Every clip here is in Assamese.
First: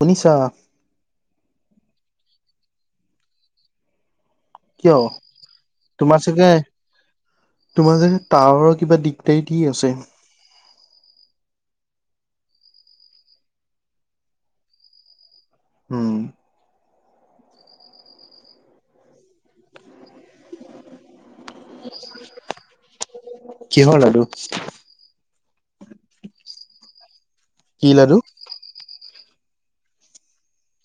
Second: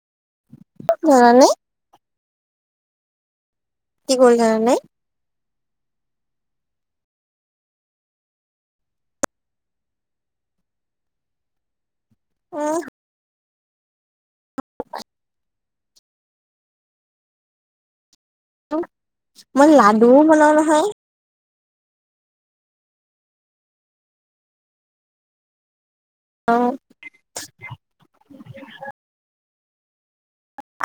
শুনিছা? জানানে কি কৰিছা [unintelligible] থকা নাই কিয়? তোমাৰ চাগে তোমাৰ চাগে টাৱাৰৰ কিবা দিগদাৰী দি আছে। অ'। উম। মই লাডু বনাও নহয়। কিহৰ লাডু? অ' কি লাডু?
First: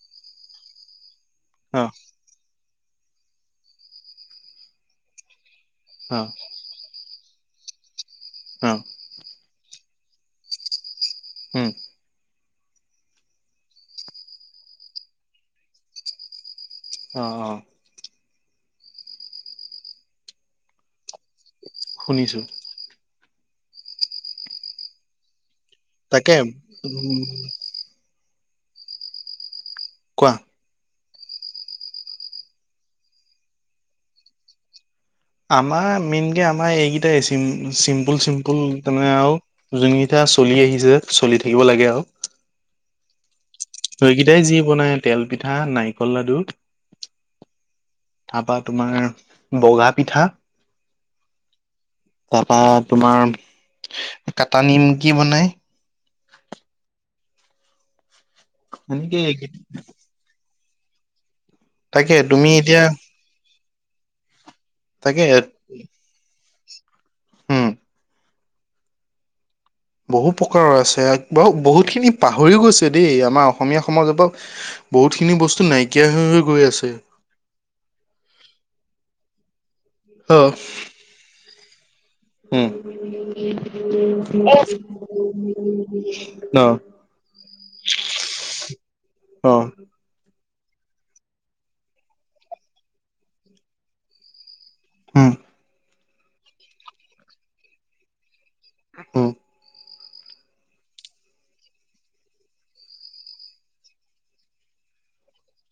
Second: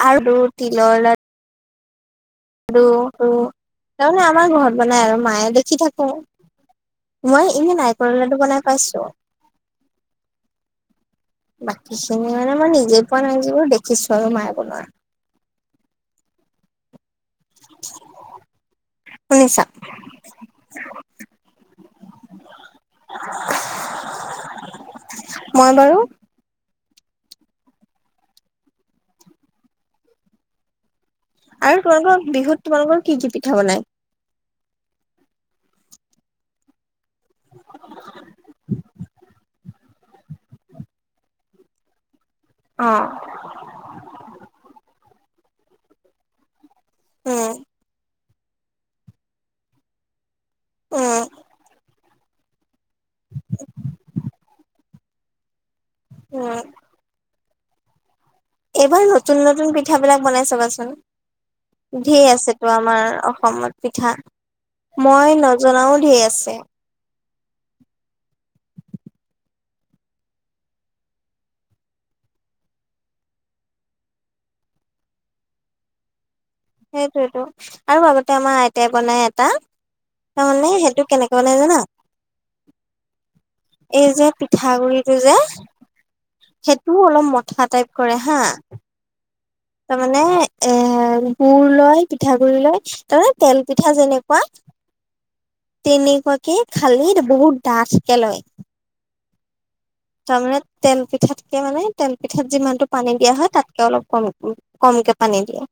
আৰু তিলৰ লাডু অ'। আৰু-ৰু, তাৰমানে আমাৰ ঘৰত বনাই আৰু মায়ে, দেখি থাকো অ', মই এনে নাৰিকলৰ লাডু বনাই অ', পাইছো। উম, বাকীখিনি মানে মই নিজে পোৱা নাই যদিও দেখিছো আৰু মায়ে বনোৱা। অ', অ'। শুনিছা? শুনিছো। মই বাৰু তাকে উম। কোৱা। আৰু তোমালোকৰ, বিহুত তোমালোকৰ কি কি পিঠা বনাই? আমাৰ, মেইনকে আমাৰ এইকেইটাই, চিম্পুল-চিম্পুল, তেনে আৰু যোনকেইটা চলি আহিছে, চলি থাকিব লাগে আৰু। অ'। সৈকেইটাই যি বনাই তেল পিঠা, নাৰিকল লাডু উম। তাৰপা তোমাৰ, বগা পিঠা উম। তাৰপা তোমাৰ, কাটা নিমকি বনাই। উম। এইবাৰ এনেকে নতুন-নতুন, পিঠা বিলাক বনাই চাবাচোন। তাকে ধেৰ তুমি আছেতো, এতিয়া আমাৰ অসমত পিঠা। তাকে মই, নজনাও ধেৰ আছে। উম। বহু প্ৰকাৰৰ আছে, ব-বহুতখিনি, পাহৰিও গৈছে দেই, আমাৰ অসমীয়া সমাজৰ পৰা বহুত খিনি বস্তু নাইকিয় হৈ-হৈ সেইটোয়েইটো, আৰু আগতে আমাৰ, আইতাই বনাই এটা অ তাৰমানে, সেইটো কেনেকে বনাই জানা? এই উম অ সেইটোও অলপ, মথা টাইপ কৰে হা' অ তাৰমানে এ গুৰ লয়, পিঠাগুৰি লয়, তাৰ মানে, তেল পিঠা যেনেকুৱা উম। তেনেকুৱাকে, খালি বহুত ডাঠকে লয়। উম। তাৰমানে, তেল পিঠাতকে মানে, তেল পিঠাত যিমানতটো পানী দিয়া হয়, তাতকে অলপ কম-কম কে পানী দিয়ে,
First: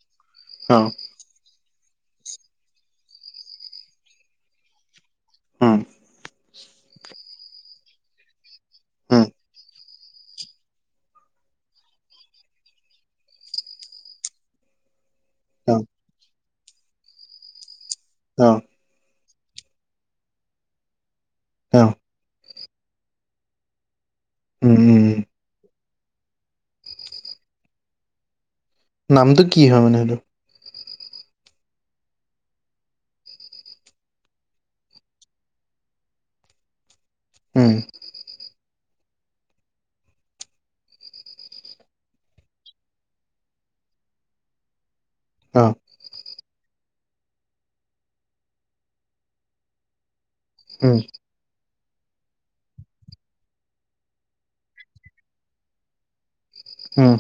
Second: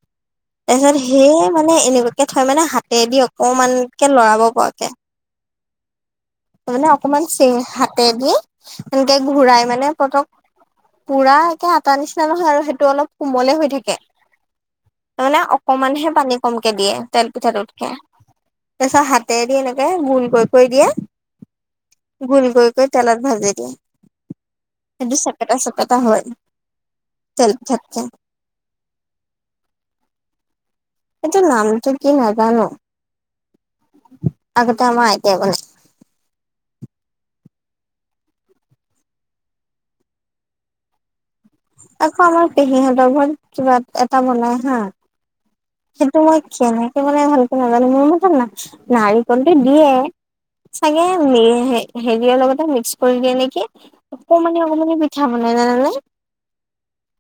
অ তাৰপিছত সেই মানে, এনেকুৱাকে থয় মানে, হাতেদি অকমানকে লৰাব পৰাকে। উম' মানে অকমান, চি হাতে দি, সনেকে উম ঘূৰাই মানে, পতক পুৰা একে আটা নিচিনা নহয় আৰু, সেইটো অলপ কোমলে হৈ থাকে। তাৰ মানে, অ অকমানহে পানী কমকে দিয়ে, তেল পিঠা টোতকে, অ তাৰপাছত হাত তে দি এনেকে গোল কৰি-কৰি অ দিয়ে গোল কৰি-কৰি তেলত ভাজি দিয়ে। উম উম কিন্তু চেপেটা-চেপেটা হয়, তেল পিঠাতকে। নামটো কি হয় মানে সেইটো? সেইটো নামটো কি নাজানো। আগতে, আমাৰ আইতাই বনাই। উম' আকৌ আমাৰ পেহীহঁতৰ ঘৰত, কিবা এটা বনাই হা। অ সেইটো মই, কেনেকে বনাই ভালকে নাজানো, মোৰ মতে না-নাৰিকলটো দিয়ে উম চাগে মে হেৰিয়ৰ লগতে মিক্স কৰি দিয়ে নেকি, অকমানি-অকমানি পিঠা বনাই জানানে? উম'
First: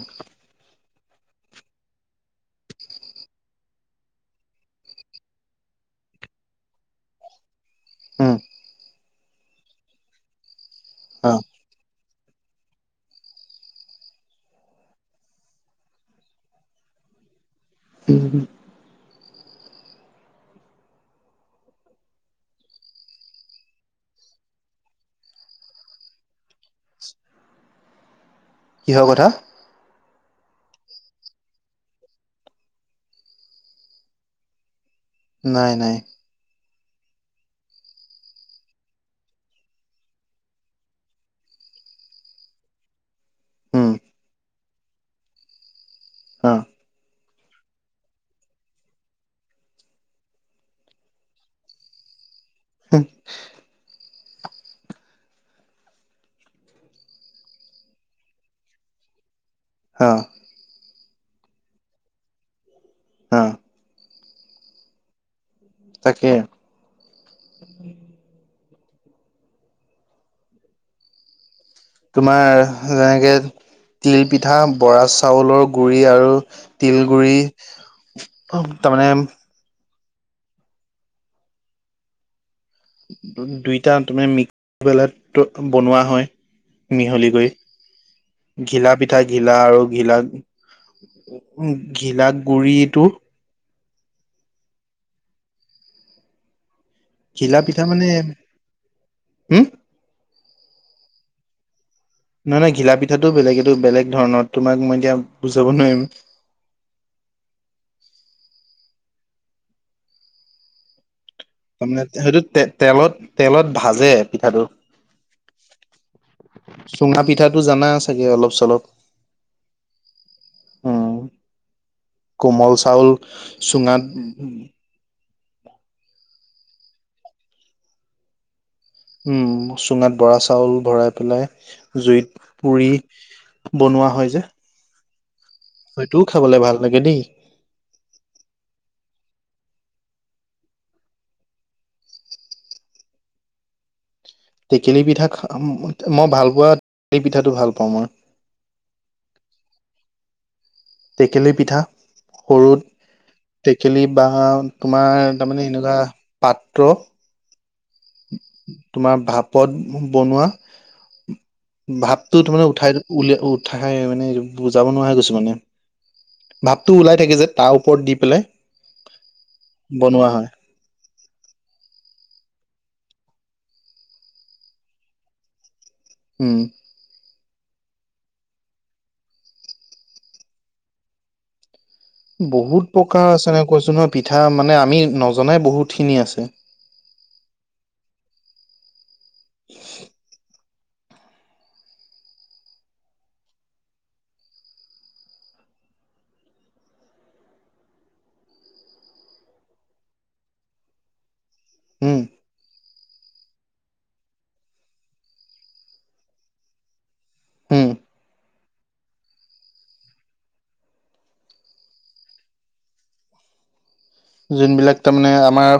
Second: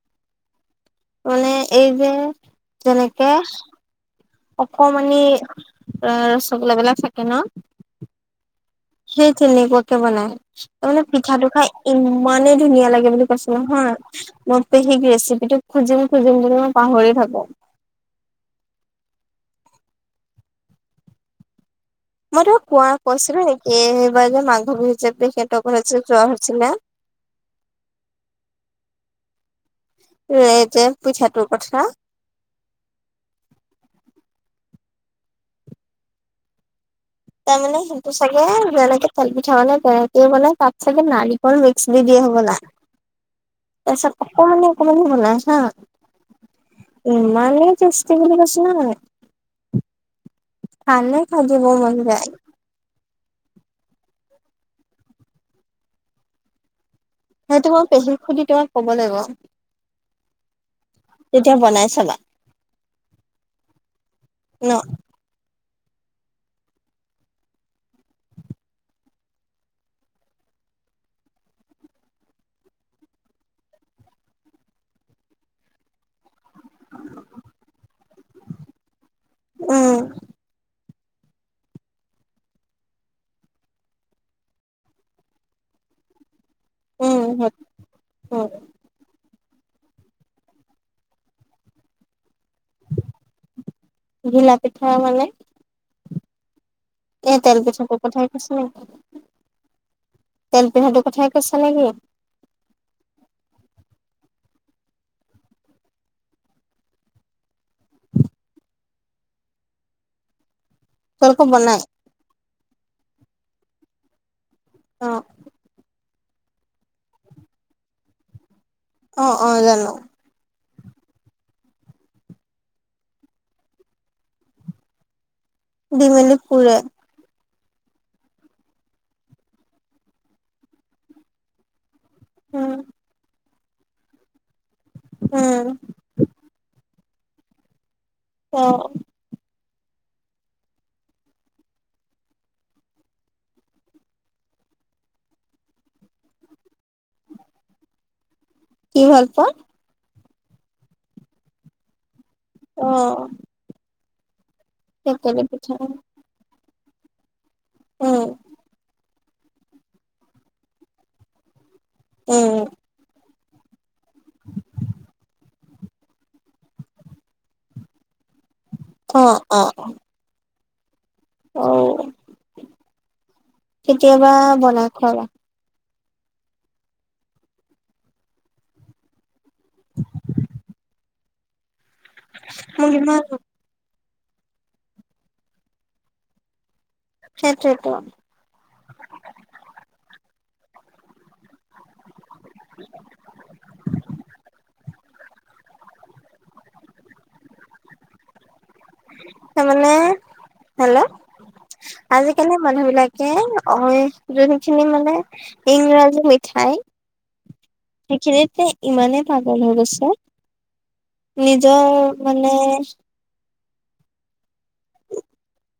মানে, এই যে যেনেকে অকমানমানি ৰসগোল্লাাবিলাক থাকে ন? উম' সেই, তেনেকোৱাকে বনাই, তাৰমানে অ পিঠা টো খাই ইমা ইমানে, ধুনীয়া লাগে বুলি কৈছিলো নহয়, মই পেহীক ৰেচিপিটো খুজিম-খুজিম বুলি মই পাহৰিয়ে থাকো। [unintelligible] উম' মইতো কোৱা কৈছিলো নেকি এইবাৰ যে মানসৱী হিচাপে সহেত ঘ যোৱা হৈছিলে কিহ কথা? এই যে পিঠাটোৰ কথা। নাই', নাই' তাৰ মানে সেইটো চাগে যেনেকে তেল পিঠা বানে তেনেকে বানই তাত চাগে নাৰিকল মিক্স দি দিয়ে। হ'বলা, উম তাৰপিছত অকমানি অকমানি বনাই হা। অ' ইমানেই টেষ্টি বুলি কৈছো নহয় খানে খাজিব মন যায় [inaudible] সেইটো মই পেহীক সুধি তোমাক ক'ব লাগিব অ' তেতিয়া বনাই চাবা অ' ন তাকে তোমাৰ যেনেকে তিল পিঠা বৰা চাউলৰ গুৰি আৰু তিল গুৰি অ' তাৰমানে উম' দুইটা তাৰে মিক্সবেল বনোৱা হয়। উম মিহলি কৰি, উম ঘিলা পিঠা ঘিলা আৰু ঘিলা-ঘিলাক গুৰিটো ঘিলা পিঠা মানে? এ তেল ঘিলা পিঠা পিঠাটোৰ মানে কথাই কৈছ নেকি, হম তেল পিঠাটোৰ কথাই কৈছা নে কি? নহয় নহয়, ঘিলা পিঠাটোও বেলেগ, এইটো বেলেগ ধৰণৰ, তোমাক মই এতিয়া বুজাব নোৱাৰিম। তেওঁলোকে বনাই তাৰমানে সেইটো তে তেলত তেলত ভাজে পিঠাটো অ চুঙা পিঠাটো জানা চাগে অলপ চলপ অ অ জানো উম কোমল চাউল চুঙাত দিমেলি পুৰে উম চুঙাত বৰা চাউল ভৰাই পেলাই জুইত উম পুৰি বনোৱা হয় যে উম হয়টোও খাবলে ভাল লাগে দেই অ টেকেলী পিঠা মই ভাল পোৱা টেল পিঠাটো ভাল পাওঁ মই কি ভাল পোৱা টেকেলি পিঠা সৰুত অ টেকেলি বা তোমাৰ টেকেলি তাৰমানে পিঠা এনেকুৱা পাত কুণতু উম তোমাৰ ভাপত বনোৱা ভাৱটো উম তাৰমানে উঠাই উলিয় উঠাই মানে বুজাব নোৱাৰা হৈ গৈছো মানে ভাৱটো ওলাই থাকি যে তাৰ ওপৰত দি পেলাই অ অ বনোৱা হয় অ কেতিয়াবা বনাই খোৱাবা উম বহুত মোক ইমান প্ৰকাৰৰ আছে এনেক কৈছো নহয় পিঠা মানে আমি নজনাই বহুতখিনি আছে সেইটোয়েটো তাৰ মানে হেল্ল' উম আজিকালি মানুহ বিলাকে অ যোনখিনি মানে ইংৰাজী মিঠাই উম সেইখিনতে ইমানেই পাগল হৈ গৈছে নিজে মানে যোনবিলাক তাৰমানে আমাৰ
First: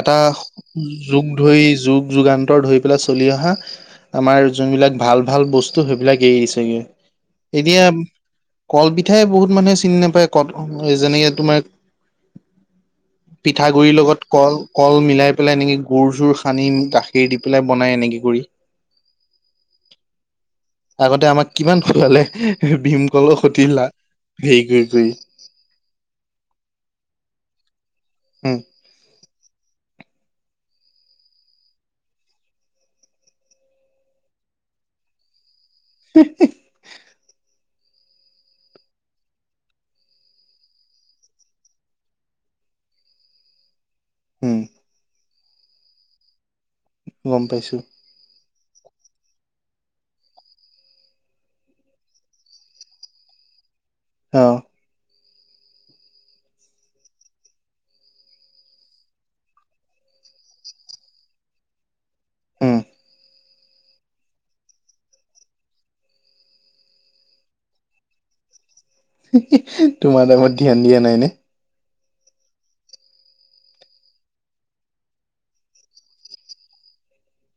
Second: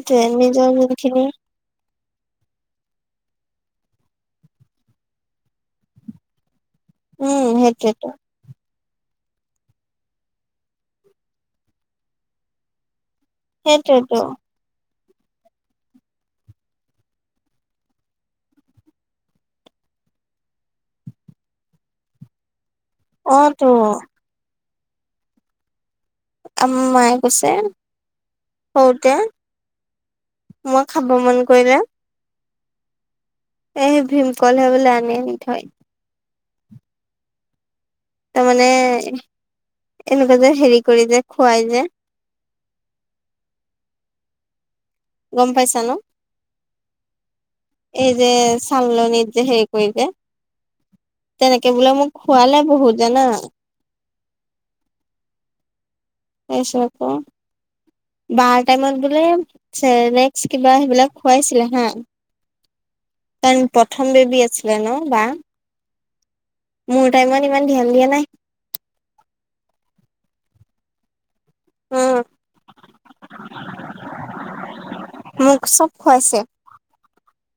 এটা নিজৰ যোনখিনি যুগ ধৰি যগ যুগান্তৰ ধৰি পেলাই চলি অহা আমাৰ যোনবিলাক ভাল ভাল বস্তু সেইবিলাক এৰি দিছেগৈ উম এতিয়া সেইটোৱেতো কল বি পিঠাই বহুত মানুহে চিনি নাপায় ক যেনেকে তোমাৰ পিঠাগুৰিৰ সেইটোৱেতো লগত কল কল মিলাই পেলাই এনেকে গুৰ চুৰ সানি গাখীৰ দি পেলাই বনাই এনেকে কৰি আগতে আমাক কিমান ফলে ভীমকল অ তো খতিলা হেৰি কৰি কৰি মায়ে কৈছে উম সৰুতে মই খাব মন কৰিলে এই ভীমকল হে বোলে আনি আনি থয় তাৰমানে এনেকুৱা যে হেৰি কৰি যে খুৱাই যে হম গম পাইছা ন গম পাইছো ছালনিত যে হে ৰি কৰি যে তেনেকে বোলে মোক খোৱালে বহুত জানা অ, [unintelligible] বাৰ টাইমত বোলে চক্স কিবা সেইবিলাক খুৱাইছিলে হা হম। ত প্ৰথম বেবী আছিলে ন বা মোৰ টাইমত ইমান ধ্যান দিয়া নাই তোমাৰ টাইমত ধ্যান দিয়া নাই ন' উম মোক চব খুৱাইছে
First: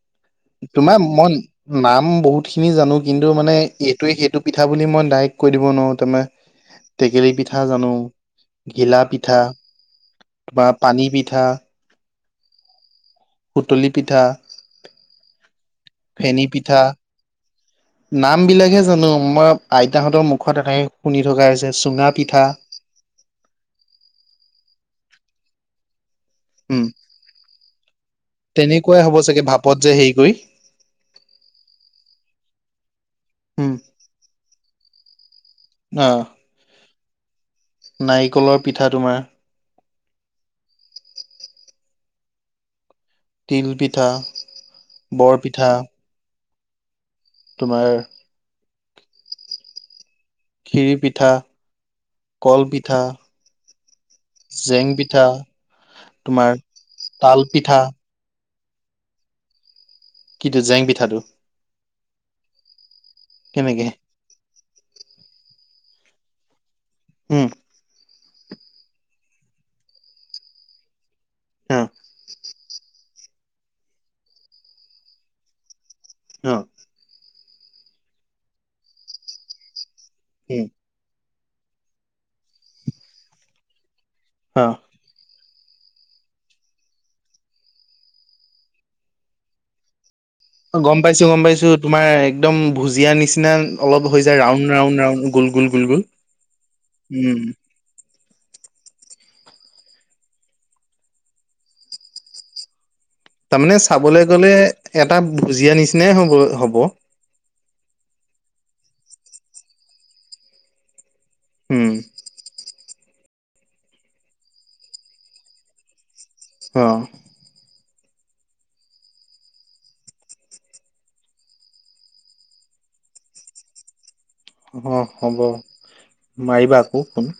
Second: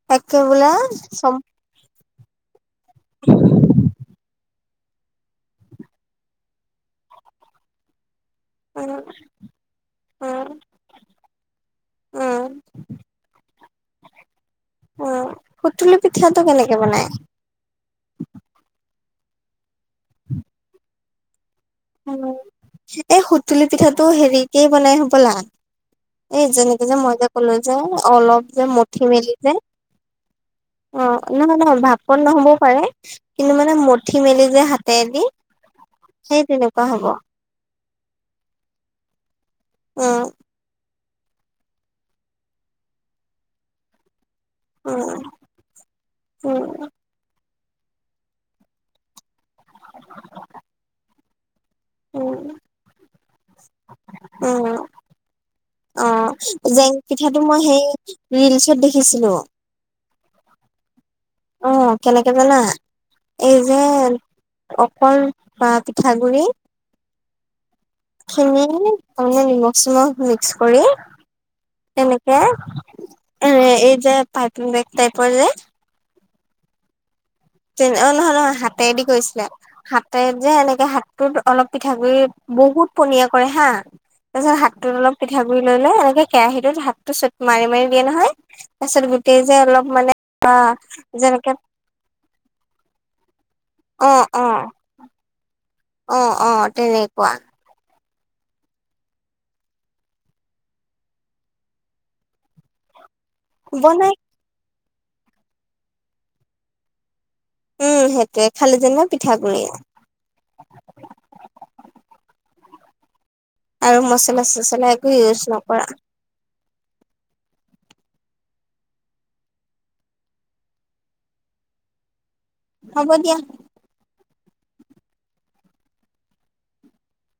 তাকে বোলে তোমাৰ চব মই নাম বহুত খিনি জানো কিন্তু মানে এইটোৱে সেইটো পিঠা বুলি মই ডাইৰেক্ট কৈ দিব নোৱাৰো তাৰমানে টেকেলী পিঠা জানো উম ঘিলা পিঠা উম তোমাৰ পানী পিঠা উম সুতুলি পিঠা উম সুতুলি পিঠাটো ফেনী কেনেকে পিঠা বনাই নাম বিলাকহে জানো আমাৰ আইতাহঁতৰ মুখত এনেকে শুনি থকা হৈছে চুঙা পিঠা এই সুতুলি পিঠাটো হেৰি কে বনাই হ'বলা এই যেনেক উম যে, মই যো ক'লো যে অলপ যে তেনেকুৱাই মঠি হ'ব মেলি চাগে যে, ভাপত হেৰি কৰি অ নহয় নহয় ভাপকণ নহ'বও পাৰে কিন্তু, মানে উম মঠি মেলি যে হাতে দি অ সেই তেনেকুৱা হব নাৰিকলৰ পিঠা তোমাৰ অ, তিল পিঠা, বৰপিঠা উ, তোমাৰ, খিৰি পিঠা উম কল পিঠা, উম জেং পিঠা অ তোমাৰ জেং তাল পিঠাটো মই পিঠা সেই ৰিলচত দেখিছিলো কিন্তু জেং পিঠাটো অ কেনেকে জানা এই যে কেনেকে অকল বা পিঠাগুৰিি হম খিনিত মানে নিমখ চিমখ মিক্স কৰি অ এনেকে এ, এই যে পাইপিং বেগ টাইপৰ যে অ, তেনে অ নহয় নহয় হাতেৰে দি কৈছিলে হাতেৰে যে উম এনেকে হা ত অলপ পিঠাগুডৰি বহুত পনীয়া কৰে হা তাৰ পিছত অ হাতটোত অলপ পিঠাগুৰি লৈ লৈ এনেকে কেৰাহীটোত হাতটো চ মাৰি মাৰি দিয়ে নহয় তাৰপিছত, গোটেই যে অলপ মানে বা অ গম পাইছো, গম যেনেকে পাইছো তোমাৰ একদম ভুজিয়া নিচিনা অলপ অ হৈ যায় অ ৰাউণ্ড-ৰাউণ্ড ৰাউণ্ড গোল-গোল অ, অ, তেনেকুৱা তাৰমানে বনাই চাবলৈ গলে এটা ভুজিয়া নিচিনাই হব হব। উম সেইটোৱে খালি যেন পিঠাগুৰি উম, আৰু মচলা-চচলা একো ইউজ নকৰা অ, হ'ব দিয়া অ হ'ব মাৰিবা আকৌ ফোন।